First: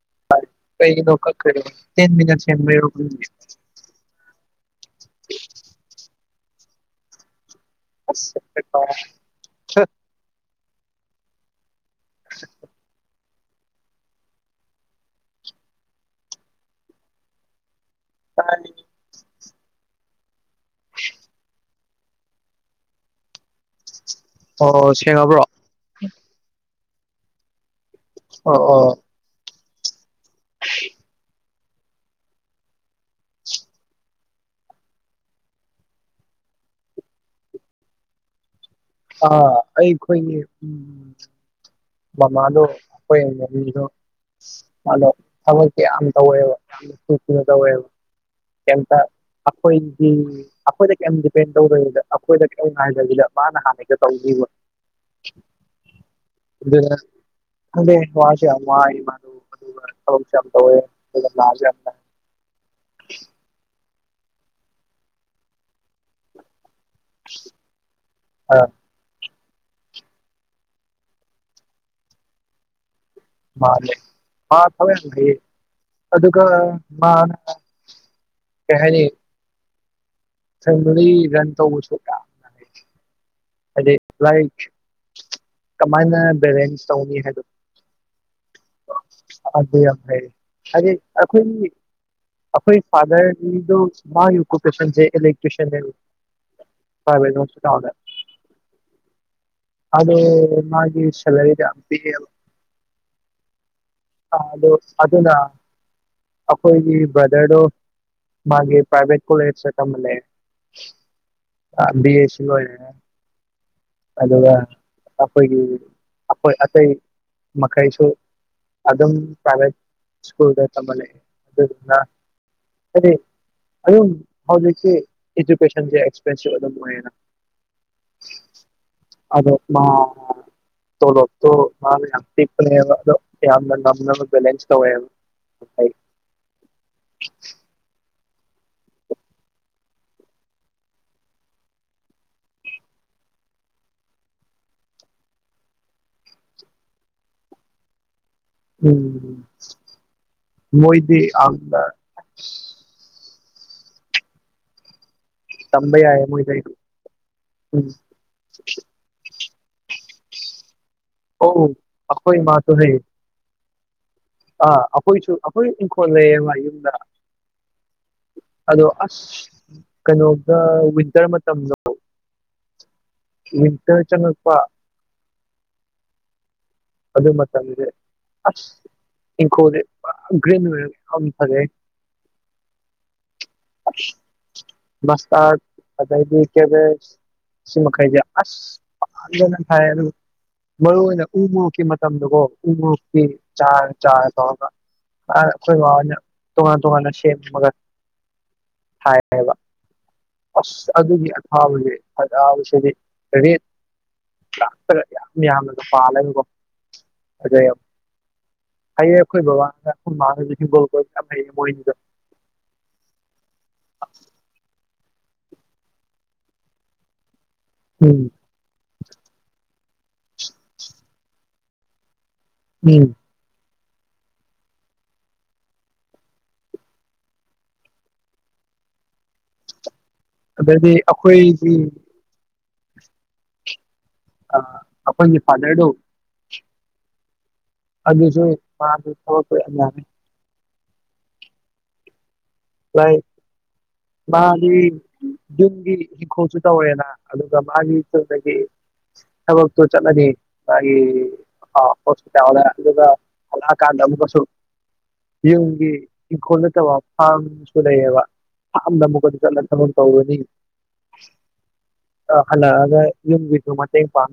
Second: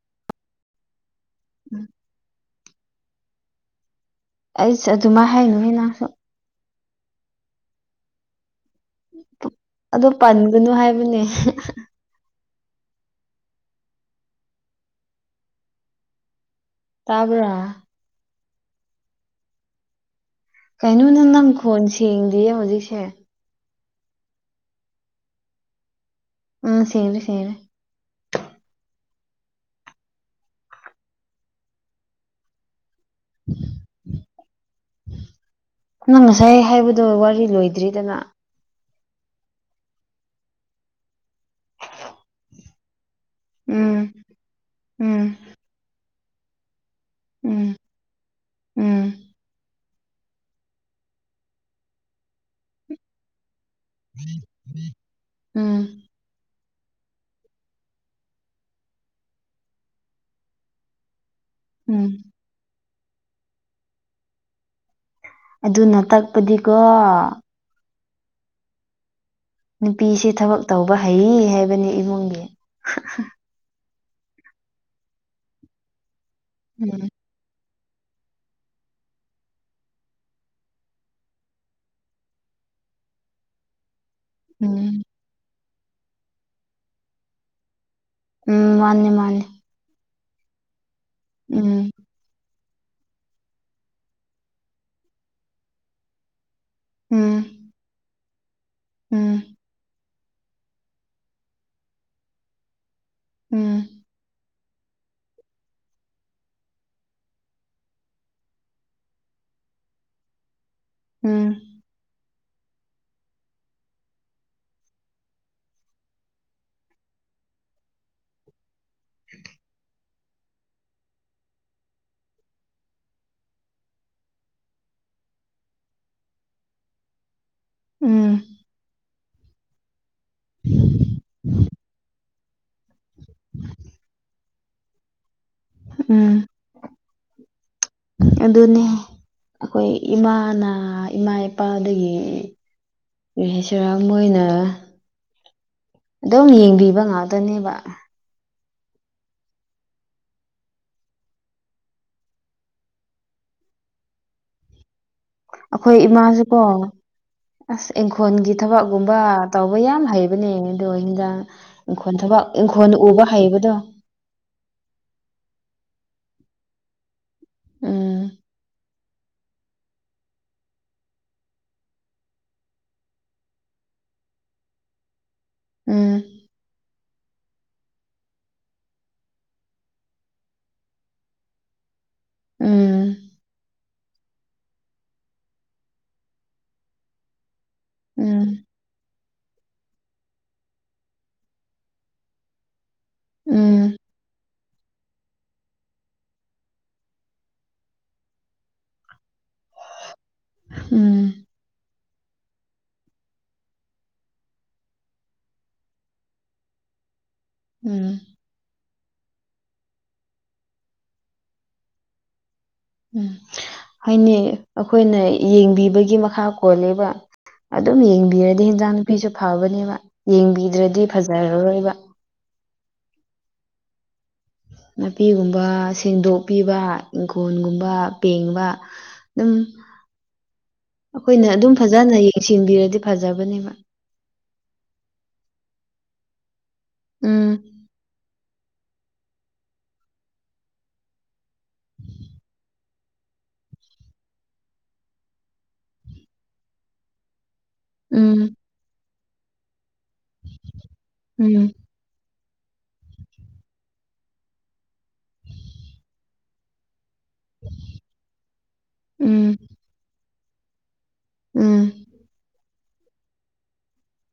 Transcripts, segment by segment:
[inaudible] ꯑꯩꯁ ꯑꯗꯨꯃꯥꯏ ꯍꯥꯏꯅꯨ ꯍ ꯅꯁꯨ ꯑꯁ ꯑꯗꯨ ꯄꯟꯒꯅꯨ ꯍꯥꯏꯕꯅꯦ [inaudible] ꯇꯥꯕ꯭ꯔ ꯄ [unintelligible] ꯀꯩꯅꯣ ꯅ ꯅꯪ ꯈꯣꯟ ꯁꯦꯡꯗꯤꯌꯦ ꯍꯧꯖꯤꯛꯁꯦ ꯑꯣ ꯁꯦꯡꯉꯕ꯭ꯔꯣ ꯎꯝ ꯁꯔꯦ ꯁꯦꯔ ꯑꯣ ꯑꯣ [inaudible] [inaudible] ꯅꯪ ꯉꯁꯥꯏ ꯍꯥꯏꯕꯗꯣ ꯋꯥꯔꯤ ꯂꯣꯏꯗ꯭ꯔꯤꯗꯅ ꯑꯥ ꯑꯩꯈꯣꯏ ꯎ ꯃꯃꯂꯣ ꯑꯩꯈꯣꯏ ꯌꯦꯡꯕ ꯃꯤꯗꯣ ꯎꯝ ꯑꯗꯣ ꯎꯝ ꯊꯕ ꯀ ꯌꯥꯝ ꯇꯧꯋꯦꯕ ꯎꯝ ꯌꯥꯝ ꯇ ꯎꯝ ꯀꯇ ꯑꯣꯏ ꯑꯩꯈꯣꯏꯗ ꯀꯩꯝ ꯗꯤꯄꯦꯟ ꯇꯧꯔꯔꯤꯦꯗ ꯑꯩꯈꯣꯏꯗ ꯀꯩ ꯉ ꯍꯥꯏꯦꯗ ꯃꯥꯅ ꯍꯥꯟꯅ ꯍꯦꯛꯇ ꯇꯧꯒꯤꯕ ꯑꯝ ꯑꯗꯨ ꯑꯗꯦ ꯋꯥ ꯋꯥ [inaudible] [inaudible] ꯎꯝ [inaudible] ꯑꯗꯨꯅ ꯇꯛꯄꯗꯤꯀꯣ ꯑ [inaudible] ꯅꯨꯄꯤꯁꯤ ꯊꯕꯛ ꯇꯧꯕ ꯍꯩ ꯍꯥꯏꯕꯅꯤ ꯏꯃꯨꯡꯒꯤ ꯃꯥ ꯂꯩ ꯃꯥ ꯊꯋ [inaudible] ꯑꯗꯨꯒ ꯎꯝ ꯃꯥꯅ ꯀꯍꯅꯤ ꯐꯃꯔꯤ ꯔꯟ ꯇ ꯑꯣ ꯀ ꯂꯥꯏꯛ ꯎꯝ ꯀꯃꯥꯏꯅ ꯕꯦꯂꯦꯟꯁ ꯇꯧꯅꯤ ꯍꯥꯏꯗꯣ ꯎꯝ ꯃꯥꯅꯤꯅꯦ ꯃꯥꯅꯤ ꯍꯥꯏ ꯑꯩꯈꯣꯏ ꯑꯩꯈꯣꯏ ꯐꯥꯗꯔ ꯃꯥ ꯑꯣꯀꯨꯄꯦꯟꯁꯂꯔꯤ ꯎꯝ ꯐꯔꯁꯨ ꯇꯥꯎꯗ ꯎꯝ ꯑꯗꯦ ꯃꯥꯒꯤ ꯁꯂꯔꯤꯗꯝꯄꯤꯤ ꯎꯝ ꯣ ꯑꯗꯨꯅ ꯑꯩꯈꯣꯏꯒꯤ ꯕ꯭ꯔꯗꯔꯗꯣ ꯃꯥꯒꯤ ꯄ꯭ꯔꯥꯏꯚꯦꯠ ꯀꯣꯂꯦ ꯆꯀꯝꯕꯜꯅꯦ ꯎꯝ ꯑ ꯕꯤ ꯑꯦ ꯁꯤ ꯑꯣꯏ ꯑꯗꯨꯒ ꯑꯩꯈꯣꯏꯒꯤ ꯑꯇꯩ ꯃꯈꯩꯁꯨ ꯑꯗꯨꯝ ꯄ꯭ꯔꯥꯏꯚꯦꯠ ꯁ꯭ꯀꯨꯜꯗ ꯇꯝꯕꯅꯦꯦ ꯑꯗꯨ ꯑꯗꯨꯗꯤ ꯑꯗꯨꯝ ꯍꯧꯖꯤꯛꯁꯤ ꯏꯗꯨꯀꯦꯁꯟꯁꯦ ꯑꯦꯛꯁꯄꯦꯟꯁꯤꯞ ꯑꯗꯨꯝ ꯑꯣꯏꯌꯦꯅ ꯎꯝ ꯑꯗꯣ ꯃꯥ ꯂꯣ ꯃꯥꯦꯂꯁ ꯀꯧ ꯎꯝ ꯑꯗꯨꯅꯦ ꯑꯩꯈꯣꯏ ꯏꯃꯥꯅ ꯏꯃꯥ ꯏꯄꯥꯗꯒꯤ ꯦꯁꯔꯥꯝ ꯑꯣꯏꯅ ꯑꯗꯨꯝ ꯌꯦꯡꯕꯤꯕ ꯉꯥꯛꯇꯅꯦꯕ ꯎꯝ ꯃꯣꯏꯗꯤ ꯑꯗ ꯇꯝꯕ ꯑꯩꯈꯣꯏ ꯌꯥꯏꯌꯦ ꯏꯃꯥꯁꯤꯀꯣ ꯃꯣꯏꯗꯩ ꯎꯝ ꯑꯁ ꯏꯪꯈꯣꯜꯒꯤ ꯊꯕꯛꯒꯨꯝꯕ ꯇꯧꯕ ꯌꯥꯝ ꯍꯩꯕꯅꯦ ꯑꯗꯣ ꯍꯤꯟꯗꯥꯛ ꯑꯧ ꯏꯪꯈꯣꯜ ꯑꯩꯈꯣꯏ ꯊꯕꯛ ꯏꯃꯥꯁꯨ ꯏꯪꯈꯣꯜ ꯍꯩ ꯎꯕ ꯍꯩꯕꯗꯣ ꯑꯥ ꯑꯩꯈꯣꯏꯁꯨ ꯑꯩꯈꯣꯏ ꯈꯣꯂꯦꯃ ꯌꯨꯝꯗ ꯎꯝ ꯑꯗꯣ ꯑꯁ ꯀꯩꯅꯣꯒ ꯋꯤꯟꯇꯔ ꯃꯇꯝꯗꯣ ꯏꯇ ꯆꯅꯄꯥ ꯎꯝ ꯑꯗꯨꯗ ꯃꯆꯥꯦ ꯑ ꯏꯦꯦ ꯐꯔꯦ ꯎꯝ ꯃꯁ ꯑ ꯀꯦ ꯁꯤ ꯃꯈꯩꯁ ꯎꯝ ꯑꯁ ꯄꯅ ꯊ ꯃꯔꯨꯑꯣꯅ ꯎꯕ ꯀꯤ ꯃꯇꯝꯣ ꯎꯀꯤ ꯆꯥ ꯎꯝ ꯆꯥ ꯑꯥ ꯑꯩꯣꯏ ꯑ ꯇꯣꯉꯅ ꯇꯣꯉꯅꯁꯦ ꯃꯒꯔ ꯍꯥꯏꯕ ꯑꯁ ꯑꯗꯨꯒꯤ ꯎꯝ ꯑꯊꯥꯕꯁꯦ ꯕꯁꯤꯗꯤ ꯍꯥꯏꯗꯤ ꯂꯥꯛꯇꯒ ꯌꯥꯝ ꯌꯥꯝꯅꯒ ꯄꯥꯜꯂꯅꯤꯀꯣ ꯑꯗ ꯎꯝ ꯍꯥꯏꯌꯦꯦ ꯈꯣꯏ ꯕꯥ ꯃꯥꯒꯣꯜ ꯀꯣ ꯀ ꯍ ꯃꯣꯏꯅꯤꯖ ꯎꯝ ꯍꯥꯏꯅꯤ ꯑꯩꯈꯣꯏꯅ ꯌꯦꯡꯕꯤꯕꯒꯤ ꯃꯈꯥ ꯀꯣꯂꯦꯕ ꯑꯗꯨꯝ ꯎꯝ ꯌꯦꯡꯕꯤꯔꯗꯤ ꯍꯟꯖꯥꯡ ꯅꯨꯄꯤꯁꯨ ꯐꯕꯅꯦꯕ ꯌꯦꯡꯕꯤꯗ꯭ꯔꯗꯤ ꯐꯖꯔ ꯑꯣꯏꯕ ꯎꯝ ꯎ ꯅꯥꯄꯤꯒꯨꯝꯕ ꯁꯦꯡꯗꯣꯛꯄꯤꯕ ꯏꯪꯈꯣꯜꯒꯨꯝꯕ ꯄꯦꯡꯕ ꯑꯗꯨꯝ ꯑꯗꯩꯗꯤ ꯑꯩꯈꯣꯏꯅ ꯑꯗꯨꯝ ꯑꯩꯈꯣꯏꯒꯤ ꯐꯖꯅ ꯌꯦꯡꯁꯤꯟꯕꯤꯔꯗꯤ ꯐꯖꯕꯅꯦꯕ ꯑ ꯑ ꯏ ꯐꯗꯔꯗ ꯎꯝ ꯑꯗꯨꯖꯤꯁꯨꯣꯏ ꯃꯥ ꯈꯕꯔ ꯄ ꯑ ꯂꯥꯏꯛ ꯃꯥꯗꯤ ꯌꯟꯒꯤ ꯍꯤꯡꯈꯣꯜꯁꯨ ꯇꯧꯋꯦꯅ ꯑꯗꯨ ꯃꯥꯒꯤ ꯎꯝ ꯅꯗꯒꯤꯣ ꯆꯒꯅꯤ ꯎꯝ ꯃꯥ ꯆꯥꯎ ꯐ ꯀꯥꯟꯗꯕꯁꯨ ꯌꯨꯝꯒꯤ ꯏꯪꯈꯣꯜ ꯅꯠꯇꯕ ꯐꯥꯝ ꯗꯑꯕ ꯅꯝꯕ ꯀꯣꯗꯤ ꯎꯝ ꯆꯅ ꯇꯣ ꯇ ꯍꯣꯏꯅꯤ ꯎꯝ ꯑ ꯍꯜꯂ ꯑꯗ ꯌꯦ ꯃ ꯄꯥꯝ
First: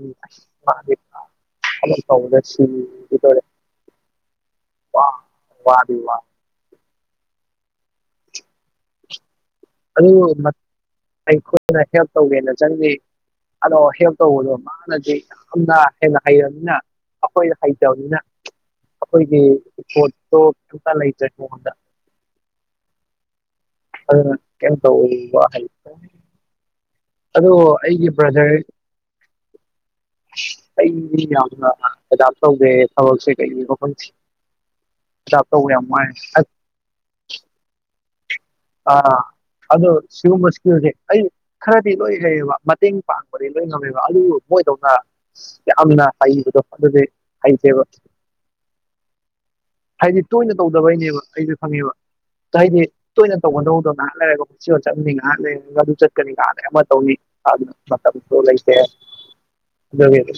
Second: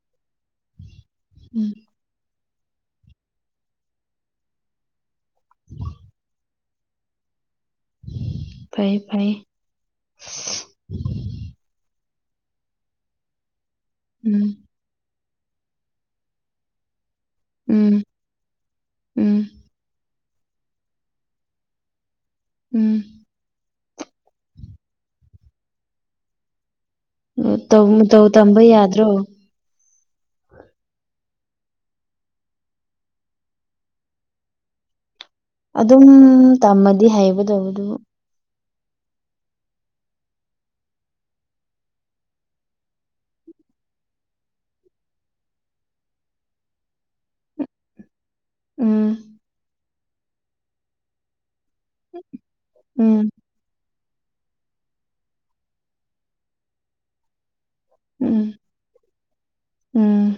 ꯎꯝ ꯀꯗꯁꯤꯇꯥꯔꯦ ꯋꯥ ꯋꯥꯗꯤ ꯋꯥ ꯐꯌꯦ ꯐꯥꯏꯌꯦ ꯑꯗꯨ ꯑꯩꯈꯣꯏꯅ ꯍꯦꯜꯞ ꯇꯧꯒꯦꯅ ꯆꯪꯒ ꯑꯗꯣ ꯍꯦꯜꯞ ꯇꯧꯕꯗꯣ ꯎꯝ ꯃꯥꯅꯗꯤ ꯌꯥꯝꯅ ꯍꯦꯟꯅ ꯍꯩꯔꯕꯅꯤꯅ ꯑꯩꯈꯣꯏ ꯎꯝ ꯍꯩꯇꯕꯅꯤꯅ ꯎꯝ ꯑꯩꯈꯣꯏꯒꯤꯣꯠ ꯀꯨ ꯀ ꯂ ꯆꯗ ꯎꯝ ꯀ ꯇꯧ ꯋꯥ ꯍꯥꯏ ꯑꯗꯣ ꯇꯧ ꯑꯩꯒꯤ ꯃꯇꯧ ꯕ꯭ꯔꯗꯔ ꯇꯝꯕ ꯌꯥꯗ꯭ꯔꯣ ꯀꯅꯤ ꯌꯥꯝꯅ ꯍꯦꯖ ꯇꯧꯒꯦ ꯊꯕꯛꯁꯦ ꯀꯩ ꯃꯈꯐꯝ ꯑꯗꯨꯝ ꯇꯝꯃꯗꯤ ꯍꯩꯕ ꯇꯧꯕꯗꯨ ꯑꯥ ꯑꯗꯣ ꯁꯤꯒꯨꯝꯕ ꯏꯁ꯭ꯀꯤꯜꯁꯦ ꯑꯩ ꯈꯔꯗꯤ ꯂꯣꯏ ꯍꯩꯌꯦꯕ ꯃꯇꯦꯡ ꯄꯥꯡꯕꯗꯤ ꯂꯣꯏ ꯉꯝꯃꯦꯕ ꯑꯗꯨꯕꯨ ꯊꯃꯣꯏꯗꯧꯅ ꯌꯥꯝꯅ ꯍꯩꯕꯗꯣ ꯑꯗꯨꯗꯤ ꯍꯩꯇꯦꯕ ꯎꯝ ꯍꯥꯏꯗꯤ ꯇꯣꯏꯅ ꯇꯧꯗꯕꯩꯅꯦꯕ ꯑꯩꯁꯨ ꯈꯪꯉꯦꯕ ꯍꯥꯏꯗꯤ ꯎꯝ ꯇꯣꯏꯅ ꯇꯧꯒꯗꯧꯗꯅ ꯂꯩꯔꯒ ꯄꯨꯟ ꯆꯠꯅꯤ ꯉꯥꯗ ꯑꯗꯨ ꯆꯠꯀꯅꯤ ꯉꯥꯔꯦ ꯑꯃ ꯇꯧꯅꯤ ꯑꯗꯨꯅ ꯃ ꯐ ꯎꯝ ꯂꯩꯇꯦ ꯎꯝ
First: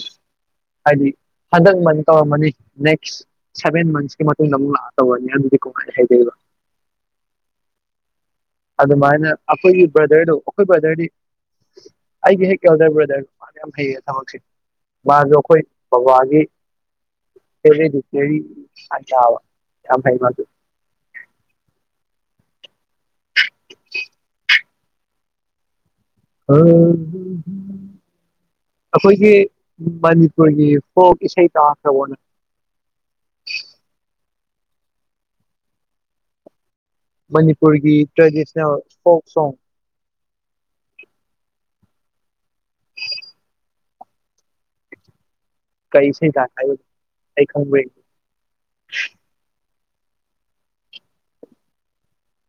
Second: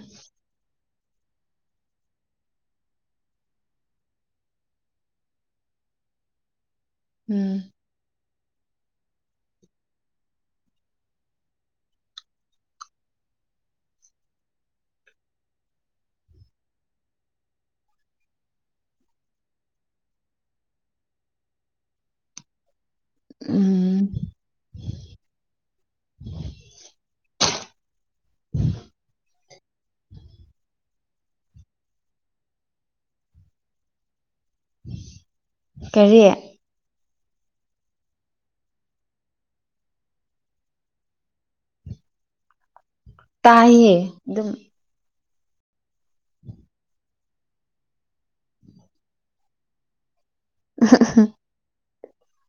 ꯍꯥꯏꯗꯤ ꯍꯟꯗꯛ ꯃꯅꯤ ꯇꯧꯔꯝꯃꯅꯤ ꯅꯦꯛꯁ ꯁꯚꯦꯟ ꯃꯟꯁꯀꯤ ꯃꯇꯨꯡꯗ ꯑꯃꯨꯛ ꯂꯥꯛꯑ ꯇꯧꯔꯅꯤ ꯑꯗꯨꯗꯤꯀꯣ ꯈ ꯍꯥꯏꯔꯔꯤꯕ ꯎꯝ ꯑꯗꯨꯃꯥꯏꯅ ꯑꯩꯈꯣꯏꯒꯤ ꯕ꯭ꯔꯗꯔꯗꯨꯣ ꯑꯩꯈꯣꯏ ꯕ꯭ꯔꯗꯔꯗꯤ ꯑꯩꯒꯤ ꯍꯦꯛ ꯀꯗꯔ ꯕ꯭ꯔꯗꯔ ꯃꯥꯅ ꯌꯥꯝ ꯐꯩꯌꯦ ꯊꯕꯛꯁ ꯃꯥꯁꯨꯣ ꯑꯩꯈꯣꯏ ꯕꯕꯥꯒꯤ ꯗꯤ ꯑ ꯌꯥꯝ ꯐꯥꯏ ꯃꯥꯗꯨ ꯎꯝ ꯑꯩꯈꯣꯏꯒꯤ ꯃꯅꯤꯄꯨꯔꯒꯤ ꯐ ꯏꯁꯩ ꯇꯈꯅ ꯀꯔꯤꯠ ꯃꯅꯤꯄꯨꯔꯒꯤ ꯇ꯭ꯔꯦꯗꯤꯁꯅꯦꯜ ꯐꯣꯛꯣꯛ ꯁꯣꯡ ꯇꯥꯏꯌꯦꯦ ꯀꯩꯁ ꯀ ꯑꯩ ꯈꯪ ꯎ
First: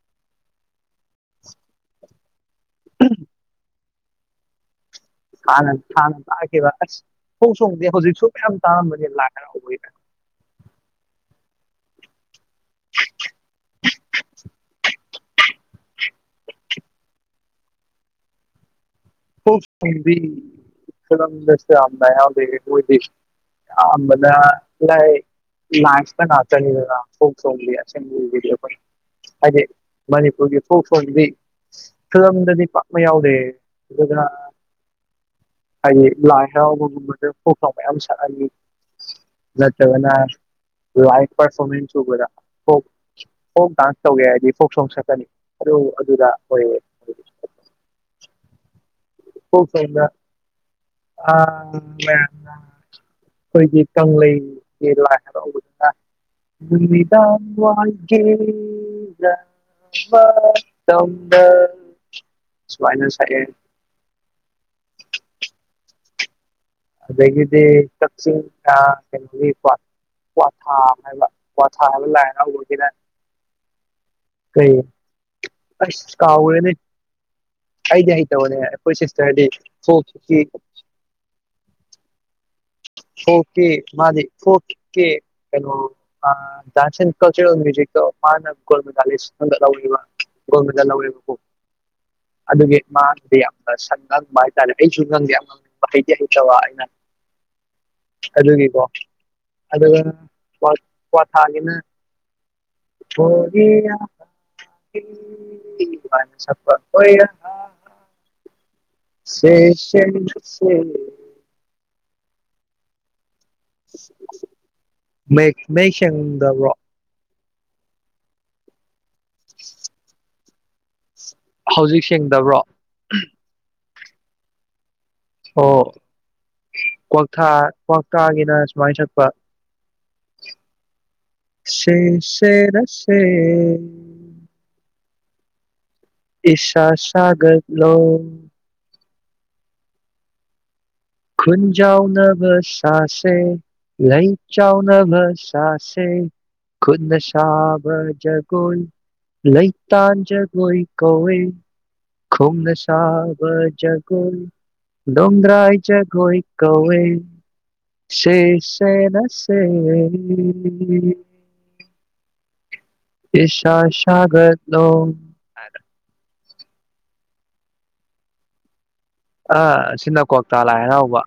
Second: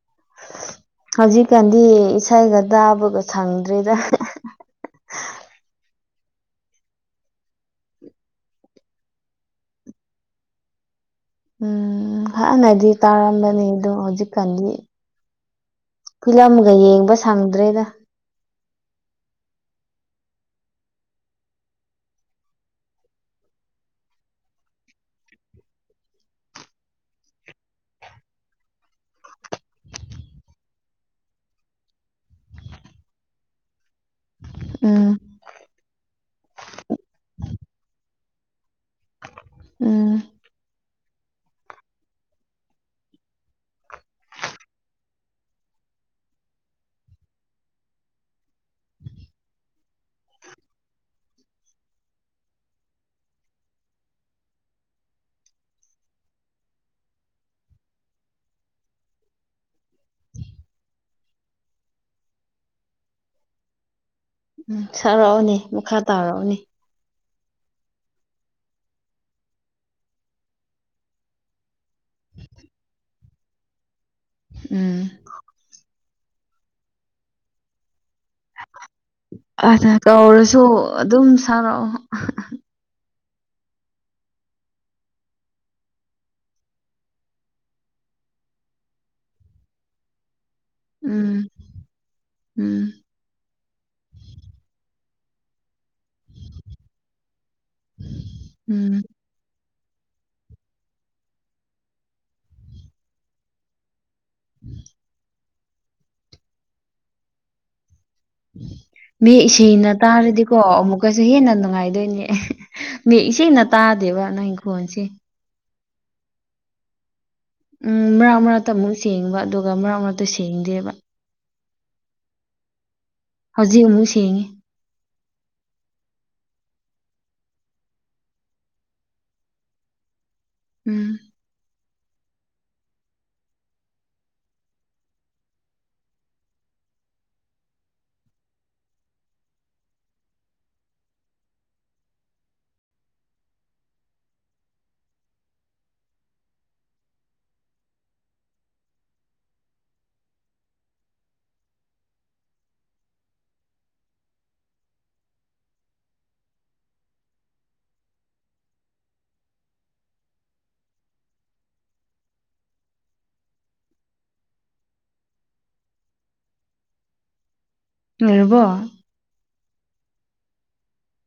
[unintelligible] ꯍꯧꯖꯤꯛꯀꯥꯟꯗꯤ ꯏꯁꯩꯒ ꯇꯥꯕꯒ ꯁꯪꯗ꯭ꯔꯤꯗ ꯍꯅ ꯍꯅ ꯇꯥꯛꯈꯤꯕ ꯑꯁ ꯈꯣꯡ ꯁꯣꯡꯗꯦ ꯍꯧꯖꯤꯛꯁꯨ ꯃꯌꯥꯝ ꯇꯥꯔꯝꯕꯅꯦ ꯂꯥꯛ꯭ꯔꯔ ꯎꯝ ꯍꯥꯟꯅꯗꯤ ꯇꯥꯔꯝꯕꯅꯤ ꯑꯗꯣ ꯍꯧꯖꯤꯛꯀꯥꯟꯗꯤ ꯐꯤꯂꯝꯒ ꯌꯦꯡꯕ ꯊꯪꯗ꯭ꯔꯦꯗ ꯐꯁ ꯌꯥꯝꯗ ꯑꯝꯕꯗ ꯀꯏ ꯂꯥꯟꯁ ꯍꯥ ꯆ ꯐꯨ ꯁꯣ ꯆꯗꯤꯑꯣ ꯑꯗꯨꯦ ꯃꯅꯤꯄꯨꯔꯒꯤ ꯐꯣ ꯐꯗꯤ ꯐꯤꯂꯝꯗꯗꯤ ꯄꯥꯛꯄ ꯌꯥꯎꯗꯦ ꯑꯗꯨ ꯎꯝ ꯍꯥꯏ ꯂꯥꯏꯥꯎ ꯄꯒ꯭ꯔꯥꯎ ꯃꯌꯥꯝ ꯆꯅꯤ ꯅꯠꯇꯕꯅ ꯎꯝ ꯂꯥꯏꯚ ꯄꯔꯐꯣꯔꯃꯦꯟꯁ ꯎꯕꯗ ꯐ ꯐꯣꯛ ꯗꯥꯟꯁ ꯇꯧꯒꯦ ꯍꯥꯏꯔꯗꯤ ꯐꯣꯛ ꯁꯣꯡ ꯁꯛꯀꯅꯤ ꯑꯗꯨ ꯑꯗꯨꯗ ꯑꯣꯏꯌꯦ ꯑꯗꯨ [unintelligible] [inaudible] ꯄꯁ ꯑ ꯑꯩꯈꯣꯏꯒꯤ ꯀꯪꯂꯩꯒꯤ ꯂ ꯍꯥꯏꯔ ꯅꯨꯃꯤꯗꯥ ꯋꯥꯒꯦꯒ ꯁꯋꯥꯏꯅ ꯁꯔ ꯎꯝ ꯁꯥꯔꯛꯎꯅꯤ ꯃꯈꯥ ꯇꯥꯔꯛꯎꯅꯤ ꯑꯗꯒꯤꯗꯤ ꯀꯛꯆꯤꯡ ꯀꯩꯅꯣꯒꯤ ꯀ ꯀ꯭ꯋꯥꯊꯥ ꯍꯥꯏꯕ ꯊꯜꯅ ꯂꯥꯏꯔ ꯍꯒꯔ ꯎꯝ ꯁ ꯀꯥꯦꯅꯦ ꯍꯥꯏꯗꯤ ꯅꯦ ꯑꯩ ꯄꯣꯏ ꯁꯤꯁ ꯍꯥꯏꯗꯤ ꯑꯗ ꯍ ꯀꯧꯔꯁꯨ ꯑꯗꯨꯝ ꯁꯥꯔꯛꯑꯣ ꯑꯣꯀꯦ ꯃꯥꯗꯤ ꯑꯣꯀꯦ ꯀꯩꯅꯩꯅꯣ ꯁꯟ ꯀꯜꯆꯔ ꯃꯥꯅꯒꯣꯃꯤ ꯌꯣꯟꯕꯗ ꯂꯧꯋꯦꯕꯀꯣ ꯎꯝ ꯑꯗꯨꯒꯤ ꯎꯝ ꯃꯥꯡꯗꯨꯗꯤ ꯌꯥꯝ ꯁ ꯍꯥꯏꯇꯥꯔꯦ ꯑꯩꯁꯨꯨ ꯅ ꯌꯥꯝꯗꯤ ꯑꯩꯅ ꯍꯂꯨꯒꯤꯀꯣ ꯎꯝ ꯑꯗꯨꯒ ꯀ꯭ꯋꯥꯊꯥꯒꯤꯅ ꯍ ꯋꯥꯄ ꯑꯣꯏꯔ ꯃ ꯏꯁꯩꯅ ꯇꯥꯔꯗꯤꯀꯣ ꯑꯃꯨꯛꯀꯁꯨ ꯍꯦꯟꯅ ꯅꯨꯡꯉꯥꯏꯗꯣꯏꯅꯦ ꯁꯤꯅ ꯇꯥꯗꯦꯕ ꯅꯪꯪꯈꯣꯟꯣꯟꯁꯦ ꯃꯩ ꯁꯪꯗꯕ꯭ꯔꯣ ꯎꯝ ꯃꯔꯛ ꯃꯔꯛꯇ ꯑꯃꯨꯛ ꯁꯦꯡꯕ ꯑꯗꯨꯒ ꯃꯔꯛ ꯃꯔꯛꯇ ꯁꯦꯡꯗꯦꯕ ꯍꯧꯖꯤꯛ ꯁꯦꯡꯗꯕ꯭ꯔꯣ ꯍꯧꯖꯤꯛ ꯑꯃꯨꯛ ꯁꯦꯡꯉꯤ ꯑꯣ ꯀ꯭ꯋꯥꯛꯊ ꯀ꯭ꯋꯥꯛꯇꯥꯒꯤꯅ ꯁꯨꯃꯥꯏꯅ ꯁꯠꯄ ꯎꯝ ꯁꯦ ꯁꯦ ꯔꯁꯦ ꯏꯁꯥ ꯁꯒꯠꯂꯣ ꯈꯨꯨꯟꯖꯥꯎ ꯅꯕꯁꯥꯁꯦ ꯂꯩ ꯆꯥꯎꯅꯕꯁꯥꯁꯦ ꯈꯨꯅꯁꯥꯕꯖꯒꯨꯟ ꯂꯩꯩꯇꯥꯖꯒꯣꯏ ꯀꯧꯋꯦ ꯈꯨꯨꯝ ꯁꯥꯕꯖꯒ ꯗꯣꯝꯗ꯭ꯔꯥꯏ ꯆ ꯀꯣꯏ ꯀꯧꯋꯦ ꯁꯦꯁꯦꯔ ꯁꯦꯅꯤ ꯁꯁꯒꯔ ꯅꯣ ꯔꯔꯕꯣ ꯑ ꯁꯤꯅ ꯀ꯭ꯋꯇꯥ ꯂꯥꯏ ꯍꯔꯥꯎꯕ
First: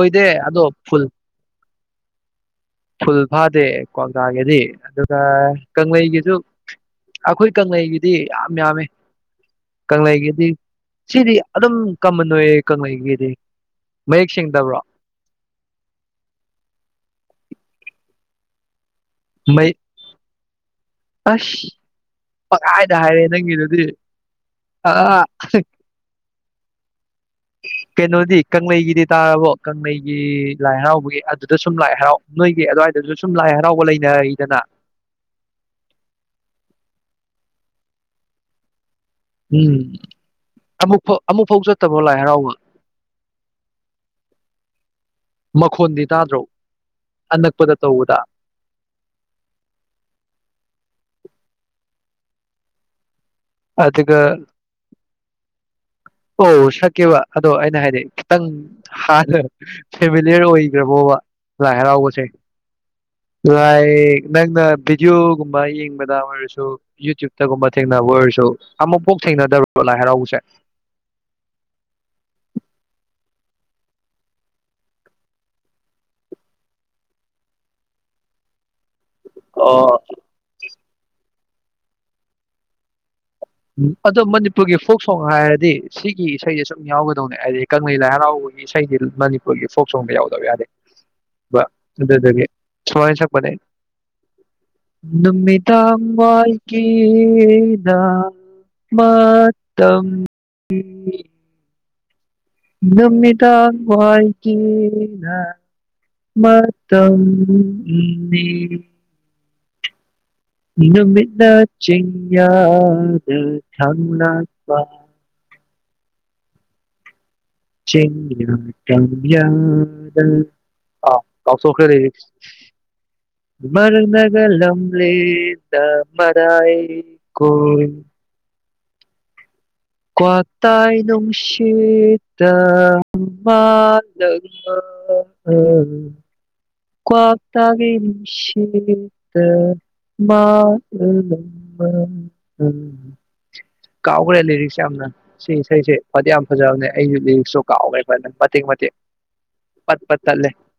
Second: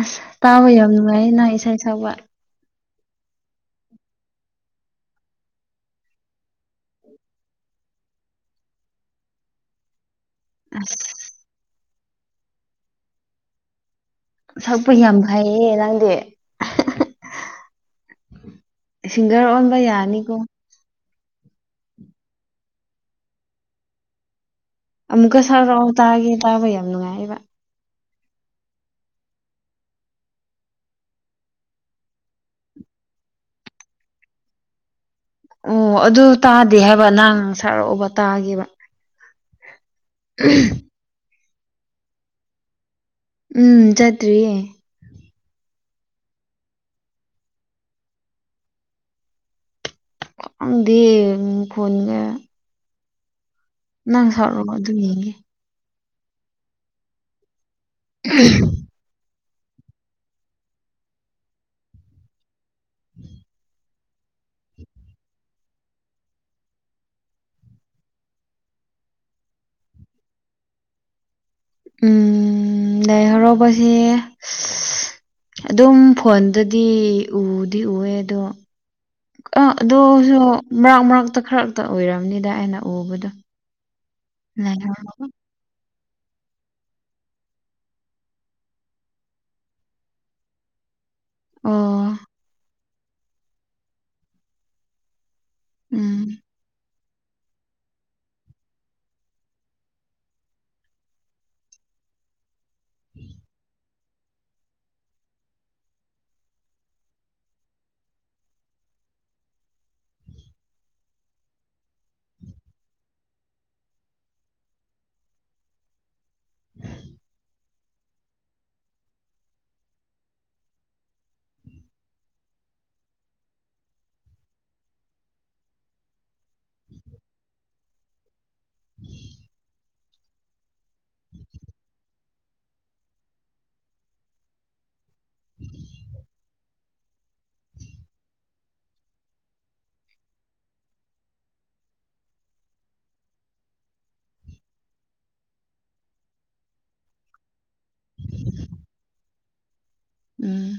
ꯑꯁ ꯑꯗꯣ ꯇꯥꯕ ꯌꯥꯝ ꯐꯨꯜ ꯅꯨꯡꯉꯥꯏ ꯅꯍ ꯏꯁꯥ ꯁꯥꯕ ꯐꯨꯜ ꯐꯥꯗꯦ ꯀ꯭ꯒꯥꯥꯒꯤꯗꯤ ꯑꯗꯨꯒ ꯀꯪꯂꯩꯒꯤꯁꯨ ꯑꯩꯈꯣꯏ ꯀꯪꯂꯩꯒꯤꯗꯤ ꯌꯥꯝ ꯌꯥꯝꯃꯤ ꯀꯪꯂꯩꯒꯤ ꯑꯁ ꯁꯤꯗꯤ ꯑꯗꯨꯝ ꯀꯃꯟ ꯑꯣꯏꯌꯦ ꯀꯩꯅꯣꯒꯤꯗꯤ ꯁꯛꯄ ꯌꯥꯝ ꯐꯩꯌꯦ ꯅꯪꯗꯤ ꯁꯤꯡꯒꯔ ꯃꯩ ꯑꯣꯟꯕ ꯌꯥꯅꯤꯀꯣ ꯑꯁ ꯀꯗꯥꯥꯏꯗ ꯍꯥꯏꯔꯦ ꯅꯪꯒꯤꯗꯨꯗꯤ ꯑꯥ ꯑꯃꯨꯛꯀ ꯁꯥꯔꯛꯑꯣ ꯇꯥꯒꯦ ꯇꯥꯕ ꯌꯥꯝ ꯅꯨꯡꯉꯥꯏꯕ ꯀꯩꯅꯣꯗꯤ ꯀꯪꯂꯩꯒꯤꯗꯤ ꯇꯥꯔꯕꯣ ꯀꯪꯂꯩꯒꯤ ꯂꯥꯏ ꯍꯔꯥꯎꯕꯒꯤ ꯑꯗꯨꯗ ꯁꯨꯝ ꯂꯥꯏ ꯍꯔꯥꯎ ꯅꯣꯏꯒꯤ ꯑꯗꯨꯋꯥꯏꯗ ꯑꯗꯨꯁꯨ ꯁꯨꯝ ꯂꯥꯏ ꯍꯔꯥꯎꯕ ꯂꯩꯅꯩꯗꯅ ꯑꯣ ꯑꯗꯨ ꯇꯥꯗꯦ ꯍꯥꯏꯕ ꯅꯍꯥꯡ ꯁꯥꯔꯛꯎꯕ ꯇꯥꯒꯦꯕ ꯎꯝ ꯎ ꯑꯃꯨꯛ ꯐꯥꯎ ꯆꯠꯇꯕ꯭ꯔꯣ ꯂꯥꯏ ꯍꯔꯥꯎꯕ ꯎꯝ ꯆꯇ꯭ꯔꯤꯌꯦ ꯃꯈꯣꯟꯗꯤ ꯇꯥꯗ꯭ꯔꯣ ꯑꯅꯛꯄꯗ ꯇꯧꯕꯗ ꯪꯗꯤ ꯎ ꯐꯣꯟꯣꯟꯒ ꯑꯗꯨꯒ ꯅꯪ ꯁꯥꯔ ꯑꯗꯨ ꯑꯣ ꯁꯛꯀꯦꯕ ꯑꯗꯣ ꯑꯩꯅ ꯍꯥꯏꯗꯤ ꯈꯤꯇꯪ ꯍꯅ ꯐꯦꯃꯤꯂꯤꯌꯔ ꯑꯣꯏꯈ꯭ꯔꯕꯣꯕ ꯂꯥꯏ ꯍꯔꯥꯎꯕꯁꯦ ꯂꯥꯏ ꯅꯪꯅ ꯚꯤꯗꯤꯑꯣꯣꯒꯨꯝꯕ ꯌꯦꯡꯕꯗ ꯑꯣꯏꯔꯁꯨ ꯌꯨꯇ꯭ꯌꯨꯕꯇꯒꯨꯝꯕ ꯊꯦꯡꯅꯕ ꯑꯣꯏꯔꯁꯨ ꯑꯃꯨꯛ ꯁꯦꯡꯅꯗꯔꯕ ꯂꯥꯏ ꯍꯔꯥꯎꯕꯁꯦ ꯎꯝ ꯗꯏꯍꯔ ꯄꯁꯤ ꯑꯗꯨꯝ ꯐꯣꯟꯗꯗꯤ ꯎꯗꯤ ꯎꯑꯦ ꯑꯗꯣ ꯑ ꯑꯣ ꯑꯗꯨꯁꯨ ꯃꯔꯛ ꯃꯔꯛꯇ ꯈꯔꯛꯇ ꯑꯣꯏꯔꯝꯅꯤꯗ ꯑꯩꯅ ꯎꯕꯗꯣ ꯎꯝ ꯑꯗꯣ ꯃꯅꯤꯄꯨꯔꯒꯤ ꯂꯥꯏ ꯐꯣꯛ ꯁꯣꯡ ꯍꯔꯥꯎꯕ ꯍꯥꯏꯔꯗꯤ ꯁꯤꯒꯤ ꯏꯁꯩꯁꯦ ꯁꯨꯝ ꯌꯥꯎꯒꯗꯧꯅꯦ ꯍꯥꯏꯗꯤ ꯀꯪꯂꯩ ꯂꯥꯏ ꯍꯔꯥꯎꯕꯒꯤ ꯏꯁꯩꯗꯤ ꯃꯅꯤꯄꯨꯔꯒꯤ ꯐꯣꯛ ꯁꯣꯡꯗ ꯌꯥꯎꯗꯕ ꯌꯥꯗꯦ ꯑꯣ ꯑꯗꯨꯗꯒꯤ ꯁꯋꯥꯏꯅ ꯁꯛꯄꯅꯦ ꯅꯨꯃꯤꯠ ꯇ ꯎꯝ ꯋꯥꯏ ꯀꯗ ꯃꯥ ꯃꯇꯝꯝ ꯑꯗꯨꯝꯃꯤ ꯇ ꯍ ꯀ ꯃ ꯎ ꯃꯤꯅꯃꯤꯗ ꯆꯤꯡꯌꯥ ꯊꯝꯅ [unintelligible] ꯆ ꯀꯗ ꯑꯥ ꯇꯥꯎ ꯁꯣꯈꯩ ꯒ ꯂꯝꯂꯤ ꯇꯥꯏ ꯀꯣ [unintelligible] ꯀ꯭ꯋꯥ ꯇꯥꯏꯅꯅꯨꯡꯁꯤꯦ ꯇ ꯃꯥꯂꯃ ꯎ ꯀꯥꯛꯇꯥꯒꯤꯠꯇ ꯎ ꯎ ꯀꯥꯎꯈ꯭ꯔꯦ ꯂꯤꯔꯤꯛꯁ ꯌꯥꯝꯅ ꯁꯤ ꯏꯁꯩꯁꯦ ꯈ꯭ꯋꯥꯗꯤ ꯌꯥꯝ ꯐꯖꯕꯅꯦ ꯑꯩꯁꯨ ꯂꯤꯔꯤꯛꯁꯁꯨ ꯀꯥꯎ ꯅ ꯊꯦꯡ ꯃ ꯎꯝ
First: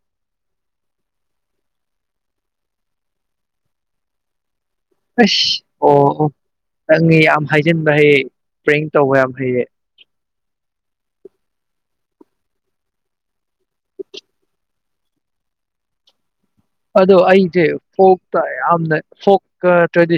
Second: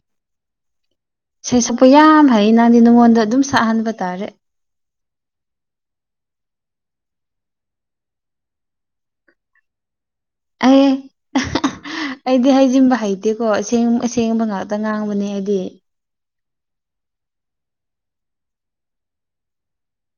ꯁꯤꯦꯁꯄꯌꯥ ꯐꯩ ꯅꯪꯗꯤ ꯅꯉꯣꯟꯗ ꯑꯗꯨꯝ ꯁꯥꯛꯍꯟꯕ ꯇꯥꯔꯦ ꯐꯁ ꯑꯣ ꯅꯪꯉ ꯌꯥꯝ ꯍꯥꯏꯖꯤꯟꯕ ꯍꯩꯌꯦ ꯄ꯭ꯔꯦꯡ ꯇꯧꯕ ꯌꯥꯝ ꯍꯩꯌꯦ ꯑꯩ ꯑꯩꯗꯤ ꯍꯩꯖꯤꯟꯕ ꯍꯩꯇꯦꯀꯣꯁ ꯑꯁꯦꯡꯕ ꯉꯥꯛꯇ ꯉꯥꯡꯕꯅꯦ ꯑꯩꯗꯤ ꯑꯗꯣ ꯑꯩꯁꯦ ꯐꯣꯛꯇ ꯌꯥꯝꯅ ꯐꯣꯛ ꯇ꯭ꯔꯦꯗꯤꯁꯟ